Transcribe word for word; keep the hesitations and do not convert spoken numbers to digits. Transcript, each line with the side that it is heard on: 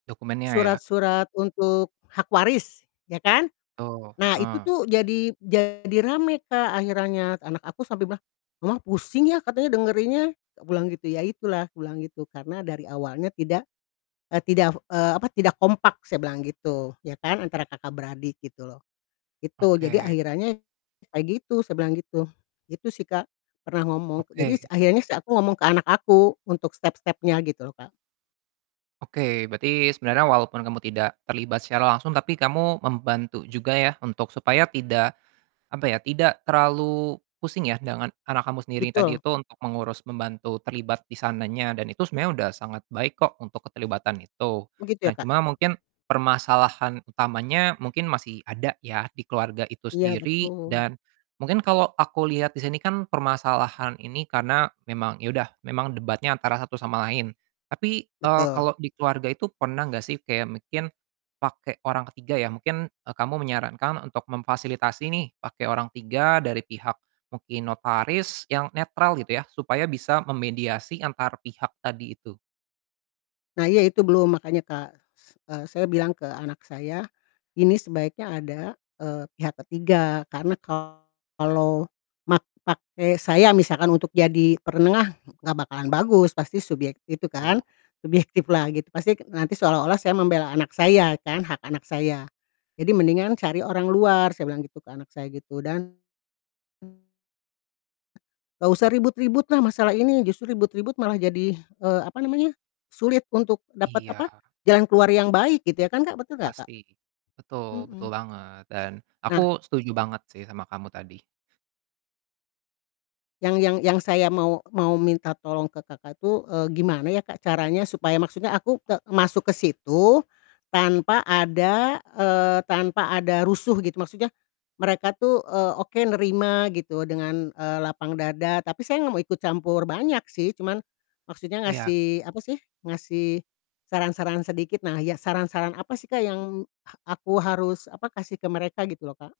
right: Dokumennya ya?
left: Surat-surat untuk hak waris, ya kan?
right: Oh,
left: Nah, itu
right: heeh.
left: tuh jadi jadi rame, Kak, akhirannya, anak aku sampai bilang, "Mama, pusing ya," katanya dengerinnya, tak pulang gitu, "Ya, itulah," kubilang gitu, "Karena dari awalnya tidak, eee, tidak fo eee, apa, tidak kompak," saya bilang gitu, ya kan, antara kakak beradik, gitu loh, itu. "Jadi
right: Oke.
left: akhirannya kayak gitu," saya bilang gitu. Gitu sih, Kak. Pernah ngomong jadis
right: Oke.
left: akhirnya sih aku ngomong ke anak aku untuk step-stepnya, gitu loh, Kak.
right: Oke, berarti sebenernya walaupun kamu tidak terlibat secara langsung tapi kamu membantu juga ya, untuk supaya tidak, apa ya, tidak terlalu pusing ya, dengan anak kamu sendiri tadi
left: Betul.
right: itu untuk mengurus, membantu, terlibat di sananya dan itu sebenernya udah sangat baik kok untuk keterlibatan itu.
left: Begitu
right: Nah,
left: ya, Kak?
right: cuma mungkin permasalahan utamanya mungkin masih ada ya, di keluarga itu
left: Iya,
right: sendiri
left: betul.
right: dan mungkin kalo aku liat di sini kan permasalahan ini karena memang ya udah memang debatnya antara satu sama lain. Tapi, eee,
left: Betul.
right: kalau di keluarga itu pernah nggak sih kayak mungkin pake orang ketiga ya, mungkin, eee, kamu menyarankan untuk memfasilitasi nih pake orang tiga dari pihak mungkin notaris yang netral, gitu ya, supaya bisa memediasi antar pihak tadi itu?
left: Nah iya, itu belum makanya, Kak, s eee, saya bilang ke anak saya, ini sebaiknya ada, eee, pihak ketiga karena kalau mak pakai saya misalkan untuk jadi perenengah, nggak bakalan bagus pasti subyek itu kan,
right: Tu
left: subjektif lah, gitu, pastik nanti seolah-olah saya membela anak saya kan, hak anak saya. "Jadi mendingan cari orang luar," saya bilang gitu ke anak saya gitu dan nggak usah ribut-ribut lah masalah ini justru ribut-ribut malah jadi, eee, apa namanya, sulit untuk dapat, apa,
right: Iya.
left: jalan keluar yang baik gitu ya kan, Kak, betul nggak, Kak?
right: Pasti, betul betul
left: Mhm.
right: banget dan
left: Nah
right: aku setuju banget sih sama kamu tadi.
left: Yang yang yang saya mau mau minta tolong ke, Kakak, tuh, eee, gimana ya, Kak, caranya supaya maksudnya aku te masuk ke situ tanpa ada, eee, tanpa ada rusuh, gitu, maksudnya mereka tuh eee, oke nerima gitu dengan, eee, lapang dada, tapi saya nggak mau ikut campur banyak sih, cuman maksudnya
right: Iya.
left: ngasih, apa sih, ngasih saran-saran sedikit, nah ya, saran-saran apa sih, Kak, yang ha aku harus, apa, kasih ke mereka gitu loh, Kak?